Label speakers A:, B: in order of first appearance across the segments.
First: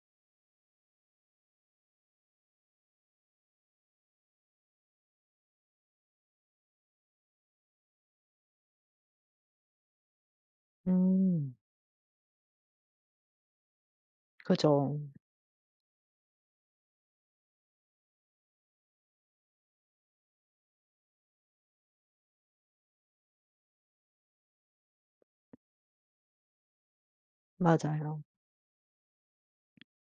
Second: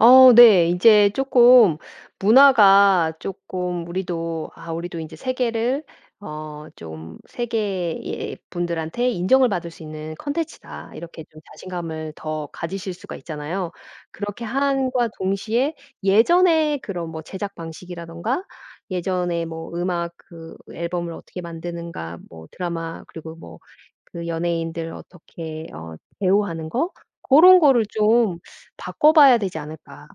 A: 어 네 인제 쪼끔 문화가 쪼끔 우리도 아 우리도 인제 세계를 어 좀 '세계의 분들한테 인정을 받을 수 있는 콘텐츠다.' 이렇게 좀
B: 음.
A: 자신감을 더 가지실 수가 있잖아요. 그렇게
B: 그죠.
A: 함과 동시에 예전에 그런 뭐 제작 방식이라든가 예전에 뭐 음악 그 앨범을 어떻게 만드는가 뭐 드라마 그리고 뭐 그 연예인들 어떻게 어 배우하는 거? 고런 거를
B: 맞아요.
A: 좀 바꿔봐야 되지 않을까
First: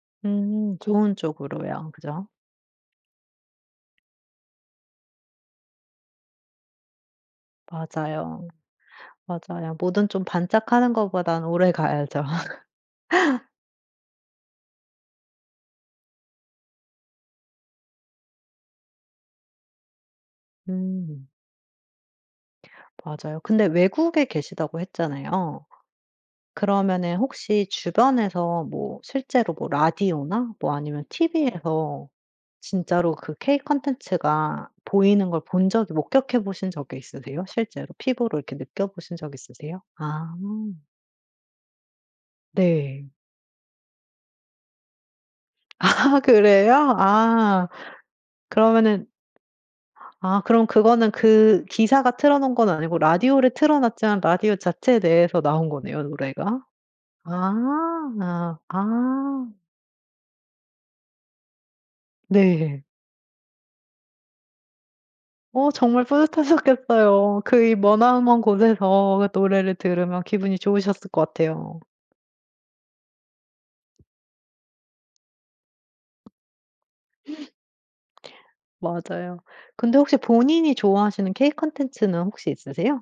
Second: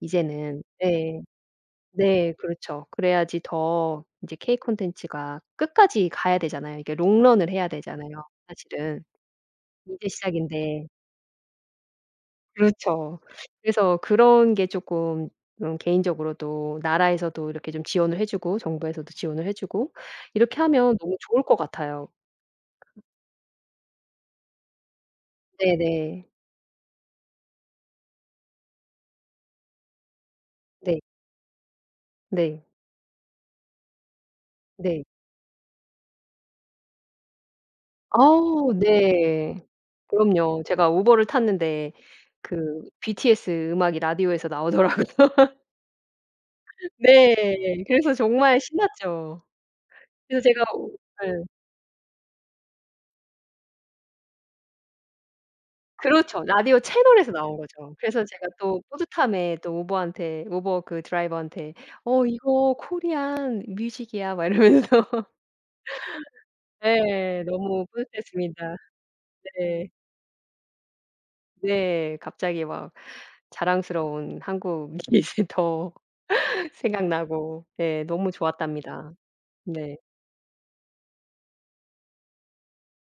A: 이제는.
B: 음 좋은
A: 네.
B: 쪽으로요. 그죠?
A: 네 그렇죠. 그래야지 더 이제 K 콘텐츠가 끝까지 가야 되잖아요. 이게 롱런을 해야 되잖아요
B: 맞아요.
A: 사실은.
B: 맞아요. 뭐든
A: 인제
B: 좀
A: 시작인데.
B: 반짝하는 것보단 오래가야죠.
A: 그렇죠. 그래서 그런 게 쪼끔 어 개인적으로도 나라에서도 이렇게 좀 지원을 해 주고 정부에서도 지원을 해 주고 이렇게 하면 너무
B: 음.
A: 좋을 것 같아요.
B: 맞아요. 근데 외국에 계시다고 했잖아요.
A: 네네.
B: 그러면은 혹시 주변에서 뭐 실제로 뭐 라디오나 뭐
A: 네.
B: 아니면 TV에서
A: 네.
B: 진짜로 그 K 콘텐츠가
A: 네.
B: 보이는 걸 본 적이 목격해 보신 적이 있으세요? 실제로 피부로 이렇게
A: 아우
B: 느껴 보신 적이
A: 네
B: 있으세요? 아.
A: 그럼요. 제가 우버를 탔는데 그
B: 네.
A: BTS 음악이 라디오에서 나오더라고
B: 아 그래요? 아
A: 네. 그래서 정말
B: 그러면은
A: 신났죠.
B: 아
A: 그래서 제가
B: 그럼
A: 우
B: 그거는
A: 네.
B: 그 기사가 틀어 놓은 건 아니고 라디오를 틀어 놨지만 라디오 자체 내에서 나온 거네요
A: 그렇죠.
B: 노래가?
A: 라디오 채널에서 나온 거죠.
B: 아
A: 그래서 제가 또
B: 아.
A: 뿌듯함에 또 우버한테 우버 그 드라이버한테 "어 이거
B: 네.
A: Korean music 이야." 막 이러면서
B: 어 정말 뿌듯하셨겠어요.
A: 네
B: 그 이
A: 너무
B: 머나먼
A: 뿌듯했습니다.
B: 곳에서 그 노래를
A: 네.
B: 들으면 기분이 좋으셨을 것 같아요.
A: 네 갑자기 막 자랑스러운 한국이 더 생각나고 예 너무 좋았답니다.
B: 맞아요. 근데
A: 네.
B: 혹시 본인이 좋아하시는 K 콘텐츠는 혹시 있으세요?